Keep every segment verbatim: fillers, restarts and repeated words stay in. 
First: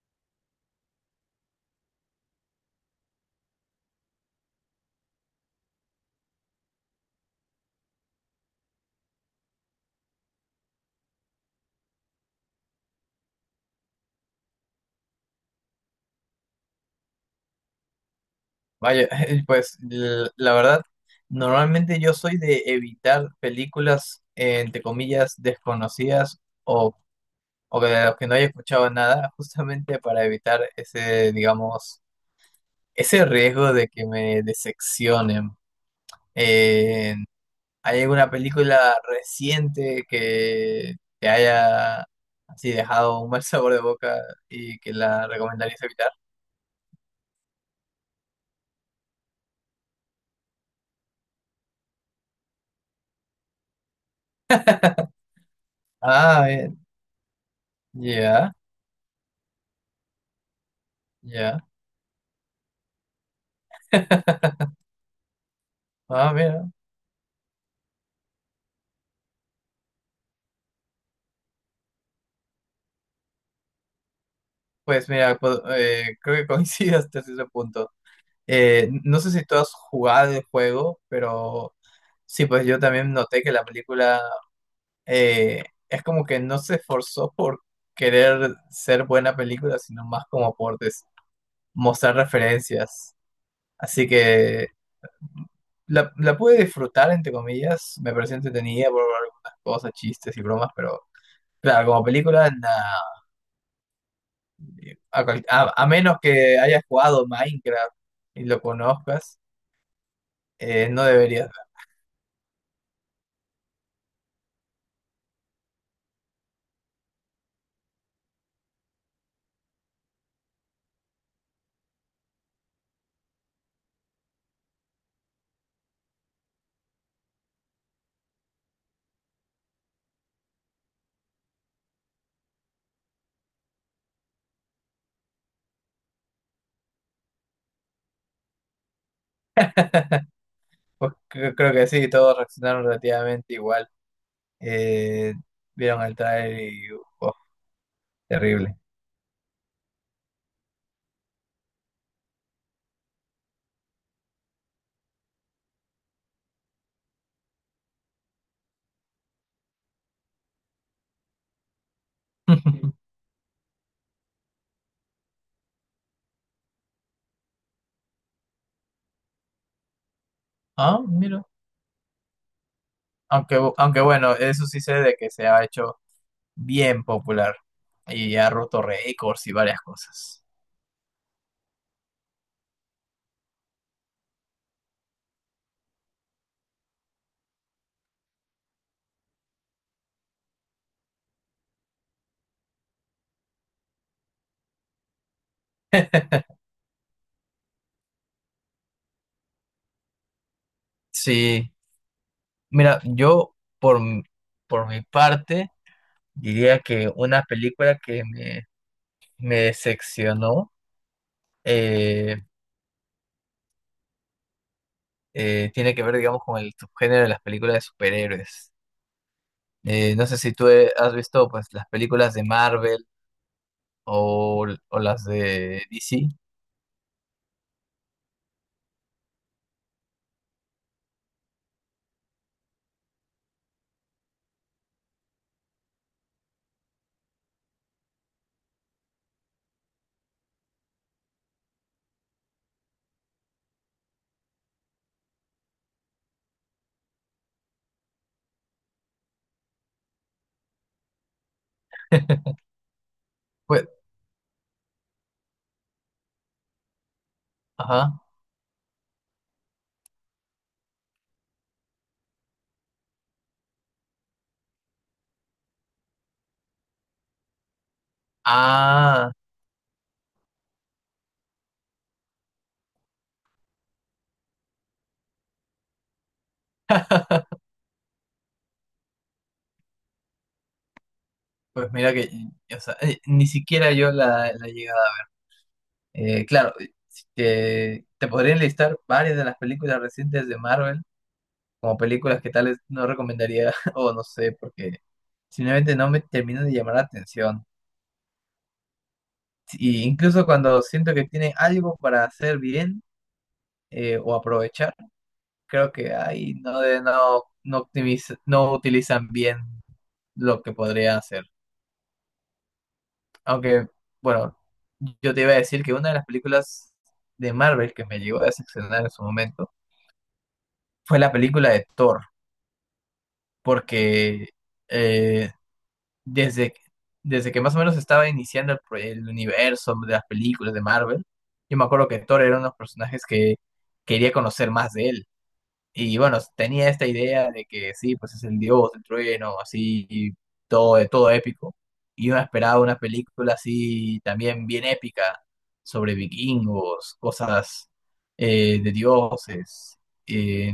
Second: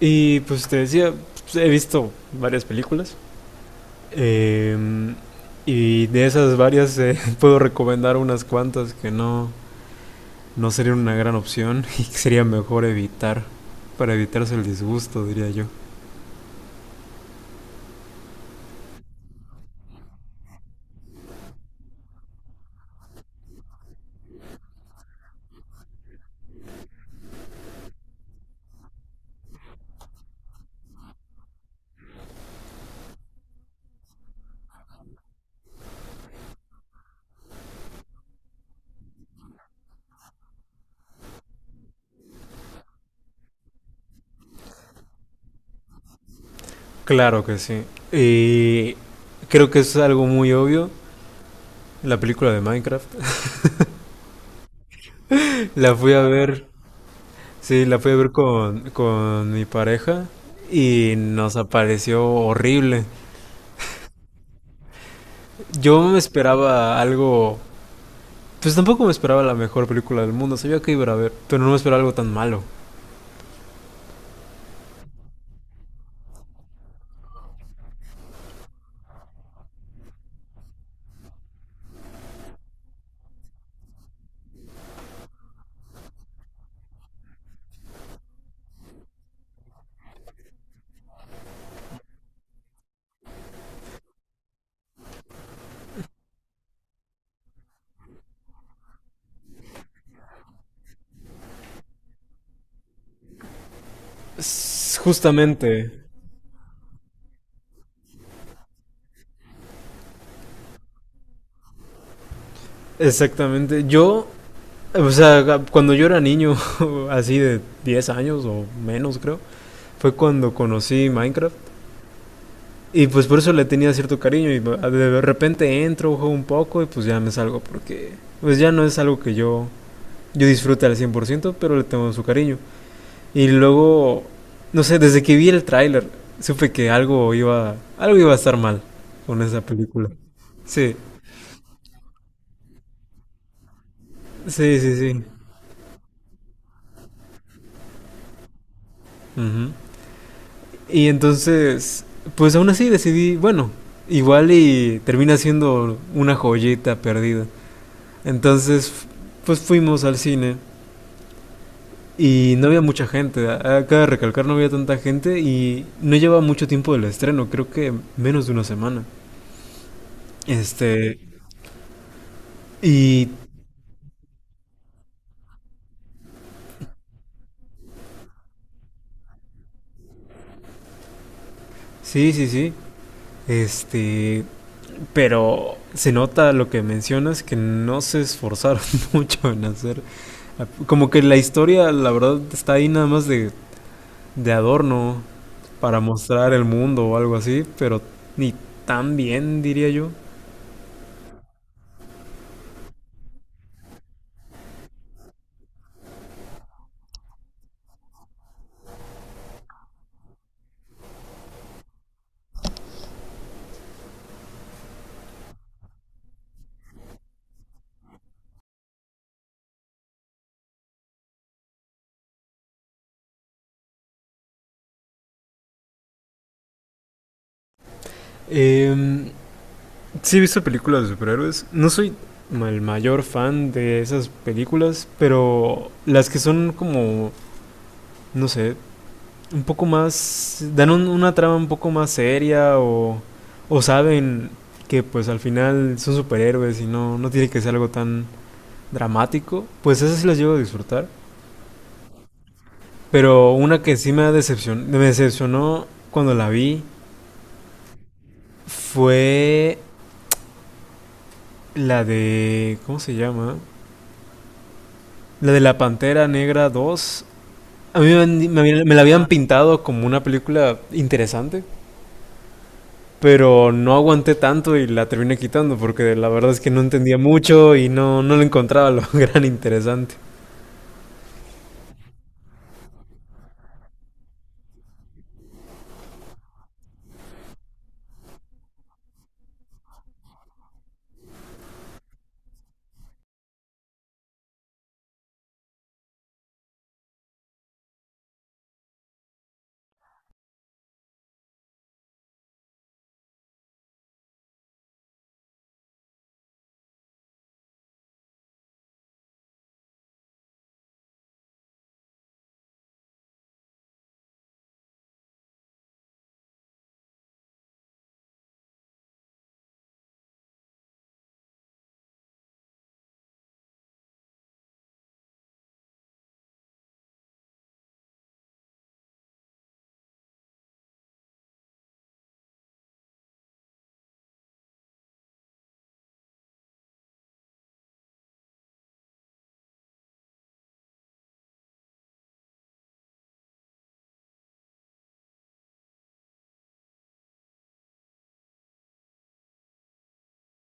Y pues te decía, pues, he visto varias películas. eh, y de esas varias eh, puedo recomendar unas cuantas que no, no serían una gran opción y que sería mejor evitar. Para evitarse el disgusto, diría yo. Vaya, pues l- la verdad, normalmente yo soy de evitar películas, eh, entre comillas, desconocidas o, o de las que no haya escuchado nada, justamente para evitar ese, digamos, ese riesgo de que me decepcionen. Eh, ¿Hay alguna película reciente que te haya así dejado un mal sabor de boca y que la recomendarías evitar? Claro que sí. Y creo que es algo muy obvio. La película de Minecraft. La fui a Ah, ver. bien, Sí, la fui a ver ya, con, con mi pareja. Y nos ya. apareció horrible. Yo me Ah, mira. esperaba algo. Pues tampoco me esperaba la mejor película del mundo, sabía que iba a ver, pero no me esperaba algo tan malo. Pues mira, po- eh, creo que coincido hasta ese punto. Eh, no sé si tú has jugado el juego, pero sí, pues yo también noté que la película eh, es como que no se esforzó por querer ser buena película, sino más como por des- mostrar referencias. Así que la, la pude disfrutar, entre comillas, me pareció entretenida por algunas cosas, chistes y bromas, pero claro, como película, nada. A, cual- a- a Justamente, menos que hayas jugado Minecraft y lo conozcas, eh, no deberías. exactamente. Yo, o sea, cuando yo era niño, así de diez años o menos creo, fue cuando conocí Minecraft. Y pues por eso le tenía cierto cariño y de repente entro, juego un poco y pues ya me salgo porque pues ya no es algo que yo, yo disfrute al cien por ciento, pero le tengo su cariño. Y luego, no sé, desde que vi el tráiler, supe que algo iba, algo iba a estar mal con esa película. Sí, Pues cre- creo que sí, todos reaccionaron relativamente igual. sí, sí, sí. Eh, vieron el trailer y oh, terrible. Ujú. Y entonces, pues aún así decidí, bueno, igual y termina siendo una joyita perdida. Entonces, f- pues fuimos al cine y no había mucha gente. A- Acaba de recalcar, no había tanta gente y no llevaba mucho tiempo del estreno, creo que menos de una semana. Ah, Este, mira. y Aunque, bu- aunque bueno, eso sí sé de que se ha hecho bien popular y ha roto récords y varias cosas. sí, sí, sí. Este, pero se nota lo que mencionas que no se esforzaron mucho en hacer. Como que la historia, la verdad, está ahí nada más de, de adorno para mostrar el mundo o algo así, pero ni tan bien, diría yo. Sí, mira, yo por, m- por mi parte diría que una película que me, me decepcionó eh, eh, tiene que ver, digamos, con el subgénero de las películas de superhéroes. Eh, no sé si tú eh, has visto pues las películas de Marvel o, o las de D C. Eh, sí he visto películas de superhéroes. No soy el mayor fan de esas películas, pero las que son como, no sé, un poco más, dan un- una trama un poco más seria o, o saben que pues al final son superhéroes y no, no tiene que ser algo tan dramático, pues esas sí las llego a disfrutar. Pero una Pues, que sí me, ha decepcion- me decepcionó cuando la vi ajá. fue la de, ¿cómo se llama? La de la Pantera Negra dos. A mí me, han- me habían- me la habían Ah, pintado como una película interesante, pero no aguanté tanto y la terminé quitando porque la verdad es que no entendía mucho y no, no le encontraba lo gran interesante. pues mira que, o sea, eh, ni siquiera yo la, la he llegado a- eh, claro, si te, te podría enlistar varias de las películas recientes de Marvel como películas que tal vez no recomendaría o no sé, porque simplemente no me terminan de llamar la atención. Y incluso cuando siento que tiene algo para hacer bien eh, o aprovechar, creo que ahí no, de- no, no, optimiz- no utilizan bien lo que podría hacer. Aunque, bueno, yo te iba a decir que una de las películas de Marvel que me llegó a decepcionar en su momento fue la película de Thor, porque eh, desde, desde que más o menos estaba iniciando el, pro- el universo de las películas de Marvel, yo me acuerdo que Thor era uno de los personajes que quería conocer más de él. Y bueno, tenía esta idea de que sí, pues es el dios, el trueno, así, y todo, todo épico. Y uno esperaba una película así también bien épica, sobre vikingos, cosas eh, de dioses. Eh,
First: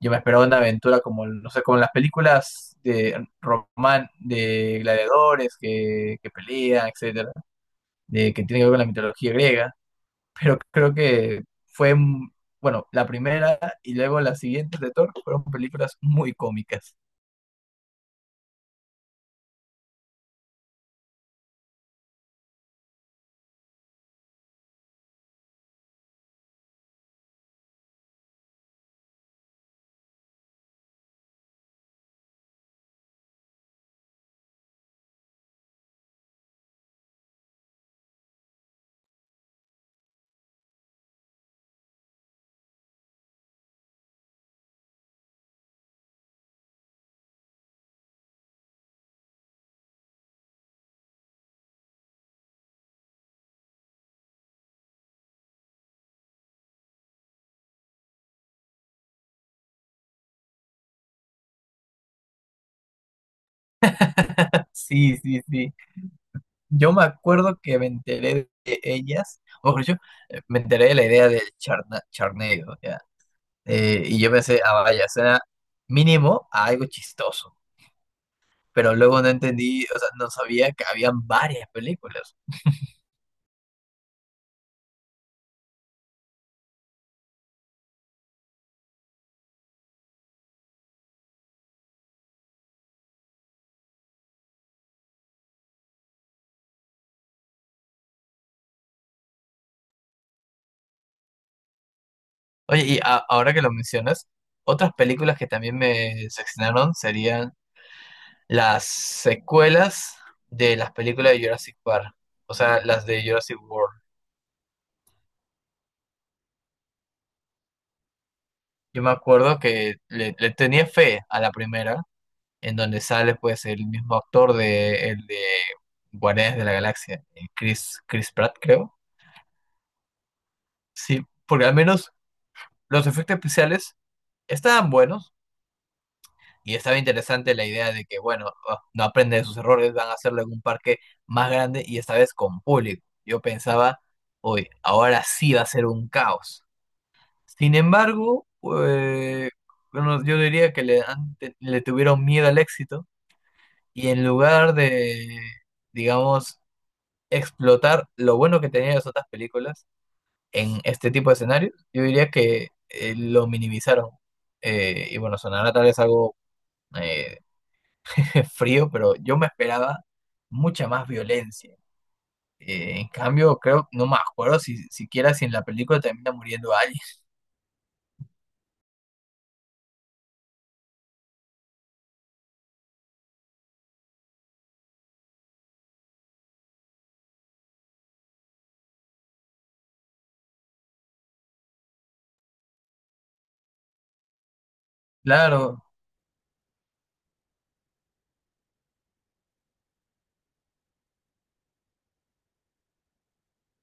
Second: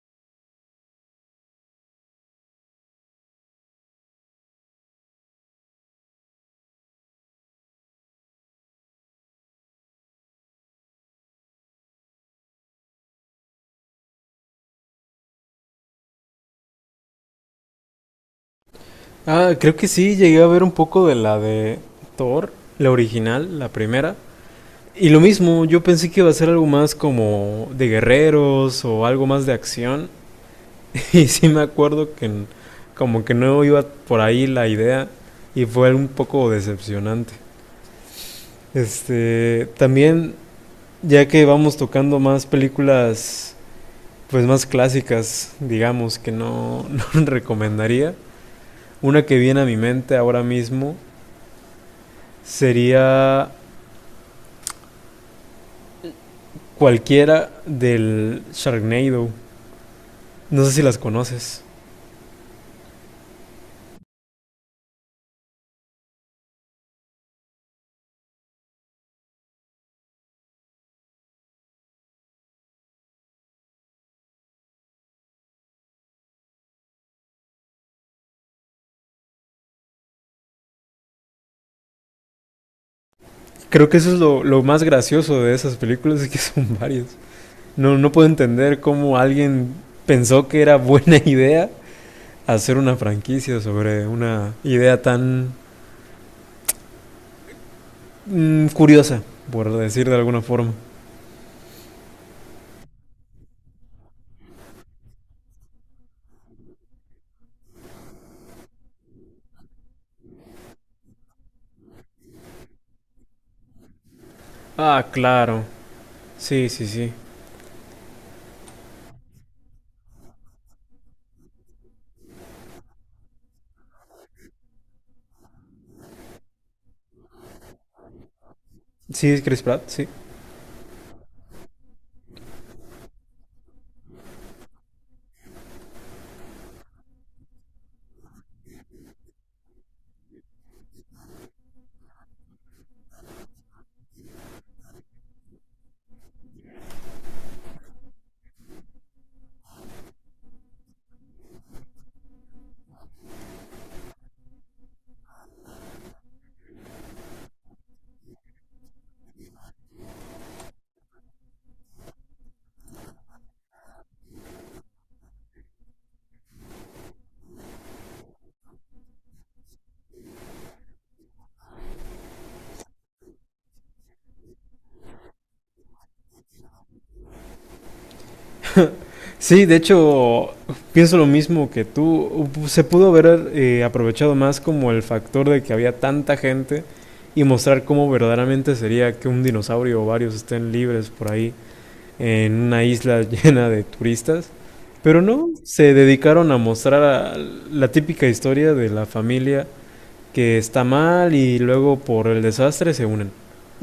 yo me esperaba una aventura como, no sé, como las películas de román, de gladiadores que, que pelean, etcétera, de, que tiene que ver con la mitología griega, pero creo que fue, mm, bueno, la primera y luego las siguientes de Thor fueron películas muy cómicas. Ah, creo que sí, llegué a ver un poco de la de Thor, la original, la primera. Y lo mismo, yo pensé que iba a ser algo más como de guerreros o algo más de acción. Y sí me acuerdo que n- como que no iba por ahí la idea y fue un poco decepcionante. Este, también, ya que vamos tocando más películas. Pues más clásicas, digamos, que no, no recomendaría. Una que viene a mi mente ahora mismo sería cualquiera del Sharknado. No sé si las conoces. Sí, sí, sí. Yo me acuerdo que me enteré de ellas, o mejor dicho, eh, me enteré de la idea del charna, charneo, ya. Eh, y yo pensé, ah, vaya, suena mínimo a algo chistoso. Pero luego no entendí, o sea, no sabía que habían varias películas. Creo que eso es lo, lo más gracioso de esas películas, es que son varias. No, no puedo entender cómo alguien pensó que era buena idea hacer una franquicia sobre una idea tan mm, curiosa, por decir de alguna forma. Oye, y a- ahora que lo mencionas, otras películas que también me seccionaron serían las secuelas de las películas de Jurassic Park, o sea, las de Jurassic World. Ah, claro. Sí, sí, sí. Yo me acuerdo que le, le tenía fe a la primera, en donde sale pues el mismo actor de el de Guardianes de la Galaxia, eh, Chris, Chris Pratt, creo. Sí, es Chris Pratt, sí. Sí, porque al menos los efectos especiales estaban buenos y estaba interesante la idea de que, bueno, oh, no aprende de sus errores, van a hacerlo en un parque más grande y esta vez con público. Yo pensaba, hoy, ahora sí va a ser un caos. Sin embargo, eh, bueno, yo diría que le, han te- le tuvieron miedo al éxito y en lugar de, digamos, explotar lo bueno que tenían las otras películas en este tipo de escenarios, yo diría que eh, lo minimizaron. Eh, y bueno, sonará tal vez algo eh, frío, pero yo me esperaba mucha más violencia. Eh, en cambio, creo, no me acuerdo si siquiera si en la película termina muriendo alguien. Sí, de hecho, pienso lo mismo que tú. Se pudo haber eh, aprovechado más como el factor de que había tanta gente y mostrar cómo verdaderamente sería que un dinosaurio o varios estén libres por ahí en una isla llena de turistas. Pero no, Claro, se dedicaron a mostrar a la típica historia de la familia que está mal y luego por el desastre se unen.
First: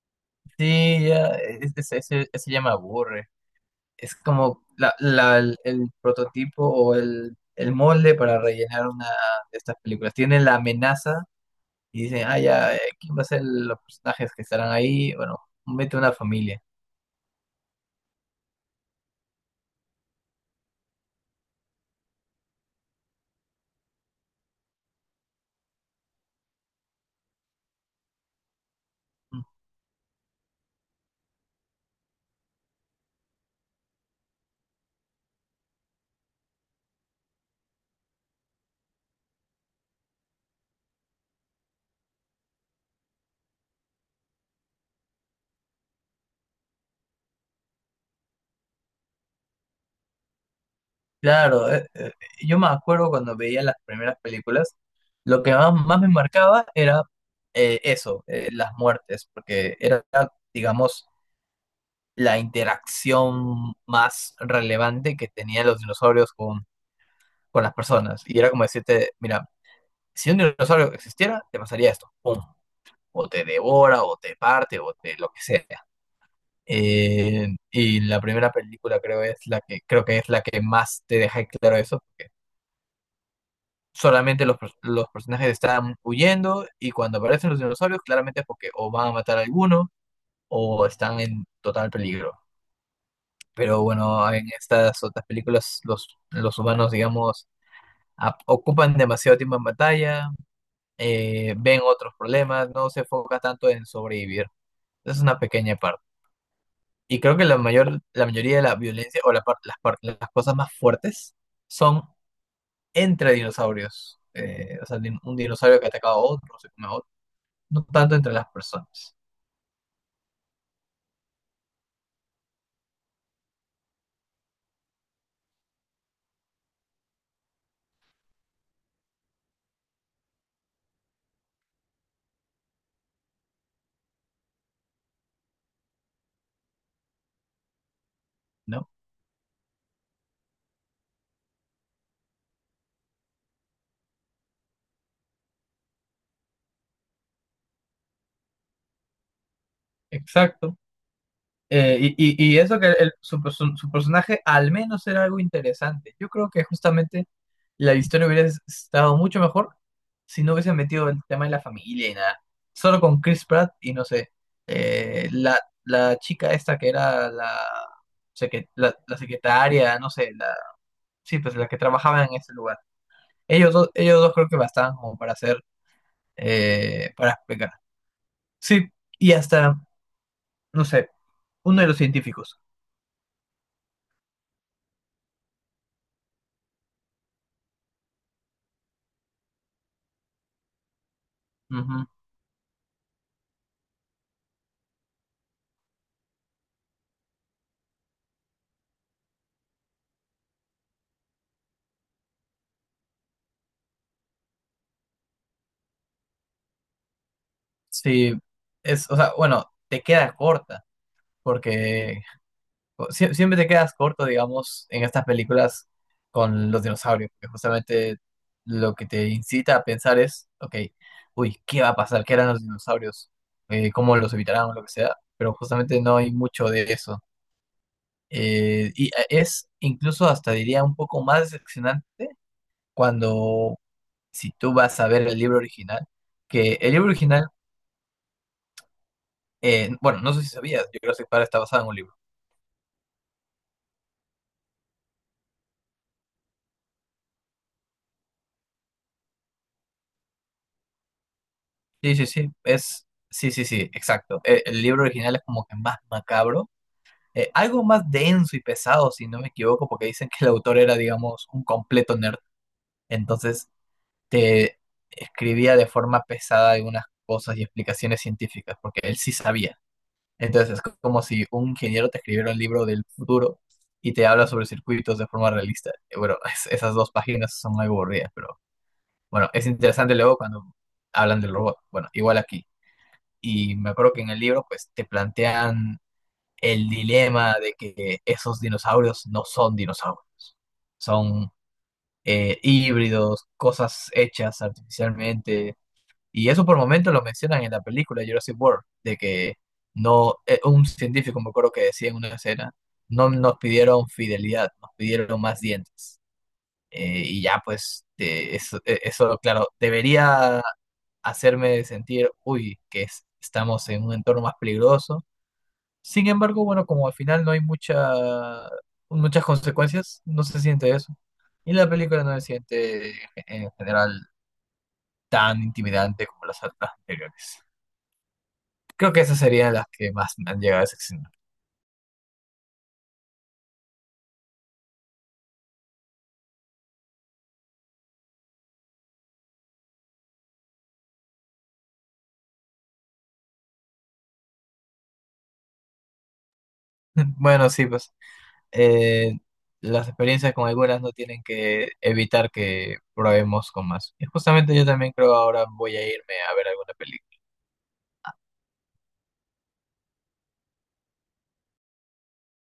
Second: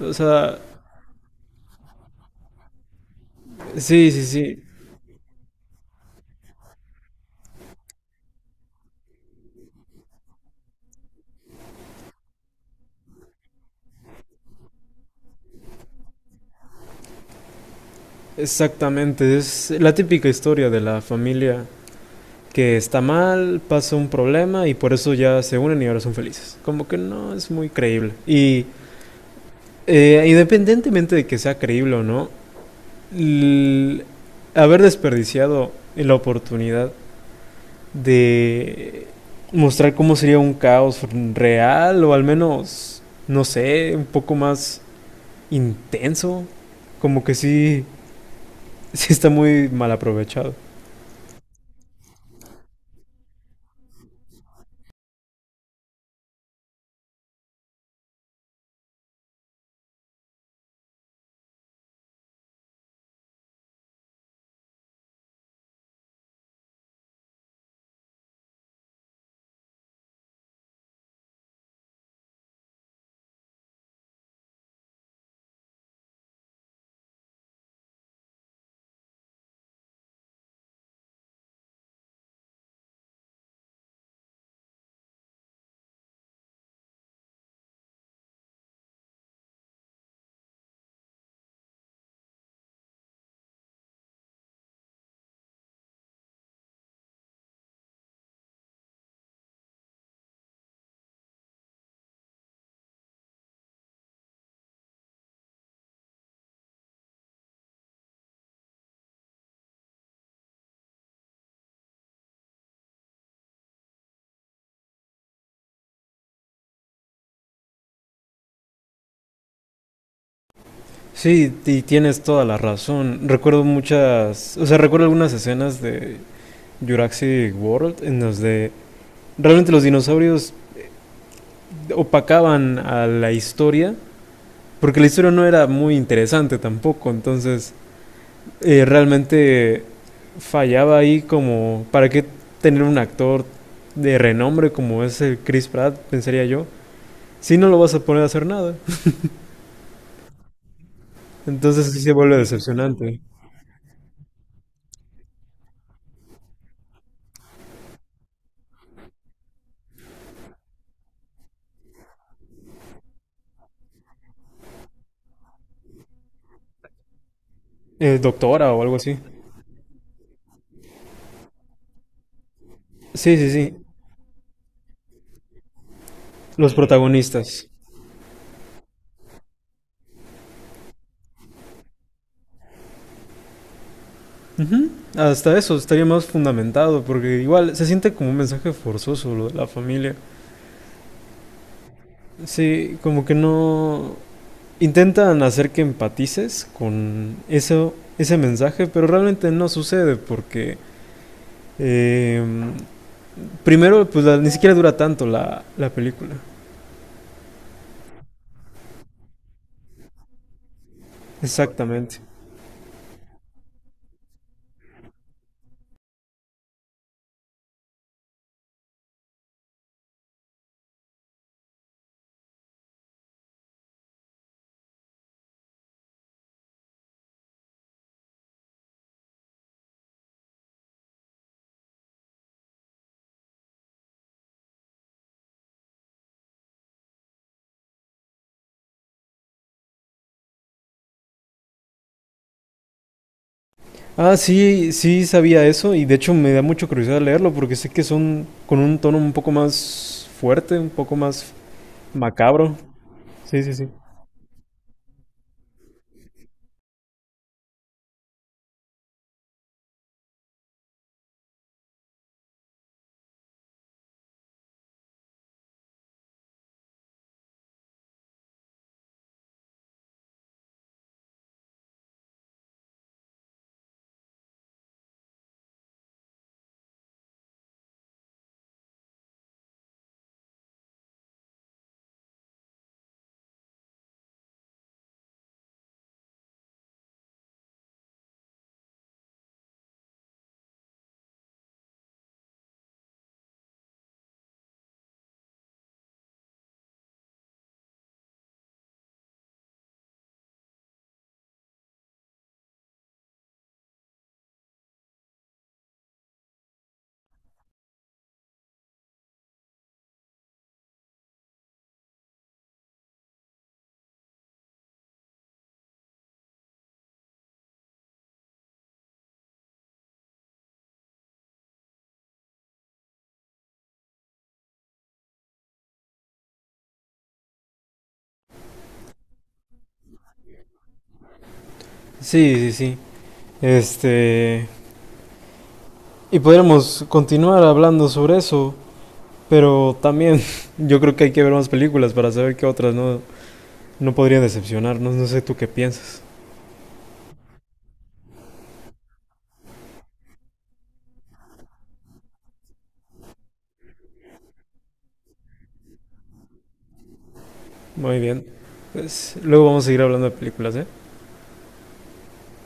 O sea, sí, ya, es- es- ese, ese ya me aburre. sí, Es sí, sí, como la, la- el, el prototipo o el, el molde para rellenar una de estas películas. Tienen la amenaza y dicen, ah, ya, eh, ¿quién va a ser los personajes que estarán ahí? Bueno, mete una familia. exactamente. Es la típica historia de la familia que está mal, pasa un problema y por eso ya se unen y ahora son felices. Como que no es muy creíble. Y Mm. eh, independientemente de que sea creíble o no, haber desperdiciado la oportunidad de mostrar cómo sería un caos real o al menos, no sé, un poco más intenso, como que sí, sí está muy mal aprovechado. Claro, eh, eh, yo me acuerdo cuando veía las primeras películas, lo que más, más me marcaba era eh, eso, eh, las muertes, porque era, digamos, la interacción más relevante que tenían los dinosaurios con, con las personas. Y era como decirte, mira, si un dinosaurio existiera, te pasaría esto. Pum. O te devora, o te parte, o te lo que sea. Eh, y la primera película creo es la que creo que es la que más te deja claro eso, porque solamente los, pers- los personajes están huyendo y cuando aparecen los dinosaurios, claramente es porque o van a matar a alguno o están en total peligro. Pero bueno, en estas otras películas los, los humanos, digamos, ap- ocupan demasiado tiempo en batalla, eh, ven otros problemas, no se enfoca tanto en sobrevivir. Es una pequeña parte. Y creo que la mayor, la mayoría de la violencia o la par- las, par- las cosas más fuertes son entre dinosaurios. Eh, o sea, din- un dinosaurio que ataca a otro, se come a otro, no tanto entre las personas, Sí, y tienes toda la razón. Recuerdo muchas, o sea, recuerdo algunas escenas de Jurassic World en donde realmente los dinosaurios opacaban a la historia, porque la historia no era muy interesante tampoco, entonces eh, ¿no? realmente fallaba ahí como, ¿para qué tener un actor de renombre como es el Chris Pratt, pensaría yo? Si no lo vas a poner a hacer nada, Exacto. entonces Eh, sí se y, vuelve y- y eso que el- decepcionante. su, su- su personaje al menos era algo interesante. Yo creo que justamente la historia hubiera estado mucho mejor si no hubiesen metido el tema de la familia y nada. Solo con Chris Pratt y no sé, eh, la, la chica esta que era la, Eh, secre- doctora o algo la, así. la secretaria, no sé, la, sí, pues la que trabajaba en ese lugar. Sí, sí, sí. Ellos dos, ellos dos creo que bastaban como para hacer, Los eh, para protagonistas. explicar. Sí, y hasta, no sé, uno de los científicos. Ujú. Hasta eso estaría más fundamentado, porque igual se siente como un mensaje forzoso lo de la familia. Ujú. Sí, como que no intentan hacer que empatices con eso, ese mensaje, pero realmente no sucede porque eh, primero, pues la- ni siquiera dura tanto la, la película. Sí, es, o sea, bueno, te queda corta, Exactamente. porque o- sie- siempre te quedas corto, digamos, en estas películas con los dinosaurios, que justamente lo que te incita a pensar es, ok, uy, ¿qué va a pasar? ¿Qué eran los dinosaurios? Eh, ¿cómo los evitarán o lo que sea? Pero justamente no hay mucho de eso. Eh, y eh, es incluso hasta diría un poco más decepcionante cuando, si tú vas a ver el libro original, que el libro original, eh, bueno, no sé si sabías, Jurassic Park está basado en un libro. Ah, sí, sí sabía eso y de hecho me da mucha curiosidad leerlo porque sé que son con un tono un poco más fuerte, un poco más Sí, sí, sí, macabro. es, sí, Sí, sí, sí, sí, sí. exacto. Eh, El, libro original es como que más macabro, eh, algo más denso y pesado, si no me equivoco, porque dicen que el autor era, digamos, un completo nerd. Entonces, te escribía de forma pesada algunas cosas y explicaciones científicas, porque él sí sabía. Entonces, es co- como si un ingeniero te escribiera un libro del futuro y te habla sobre circuitos de forma realista. Eh, Bueno, es- esas dos páginas son algo aburridas, pero bueno, es interesante luego cuando hablan del robot. Bueno, igual aquí y me acuerdo que en el libro pues te plantean el dilema de que esos dinosaurios no son dinosaurios, son eh, híbridos, cosas hechas artificialmente, y eso por momento lo mencionan en la película Jurassic World, de que no, eh, un científico me acuerdo que decía en una escena, no nos pidieron fidelidad, nos pidieron más dientes. Eh, y ya pues, eh, eso, eh, eso, claro, debería hacerme sentir, uy, que es- estamos en un entorno más peligroso. Sin embargo, bueno, como al final no hay mucha, muchas consecuencias, no se siente eso. Y la película no se siente en general tan intimidante como las otras anteriores. Creo que esas serían las que más me han llegado a decepcionar. Sí, sí, sí. Este. Y podríamos continuar hablando sobre eso, pero también yo creo que hay que ver más películas para saber qué otras no, no podrían decepcionarnos. No sé tú qué piensas. Bueno, sí, pues eh, las experiencias con algunas no tienen que evitar que probemos con más. Y justamente yo también creo ahora voy a irme a ver alguna película. Muy bien. Pues luego vamos a seguir hablando de películas, ¿eh?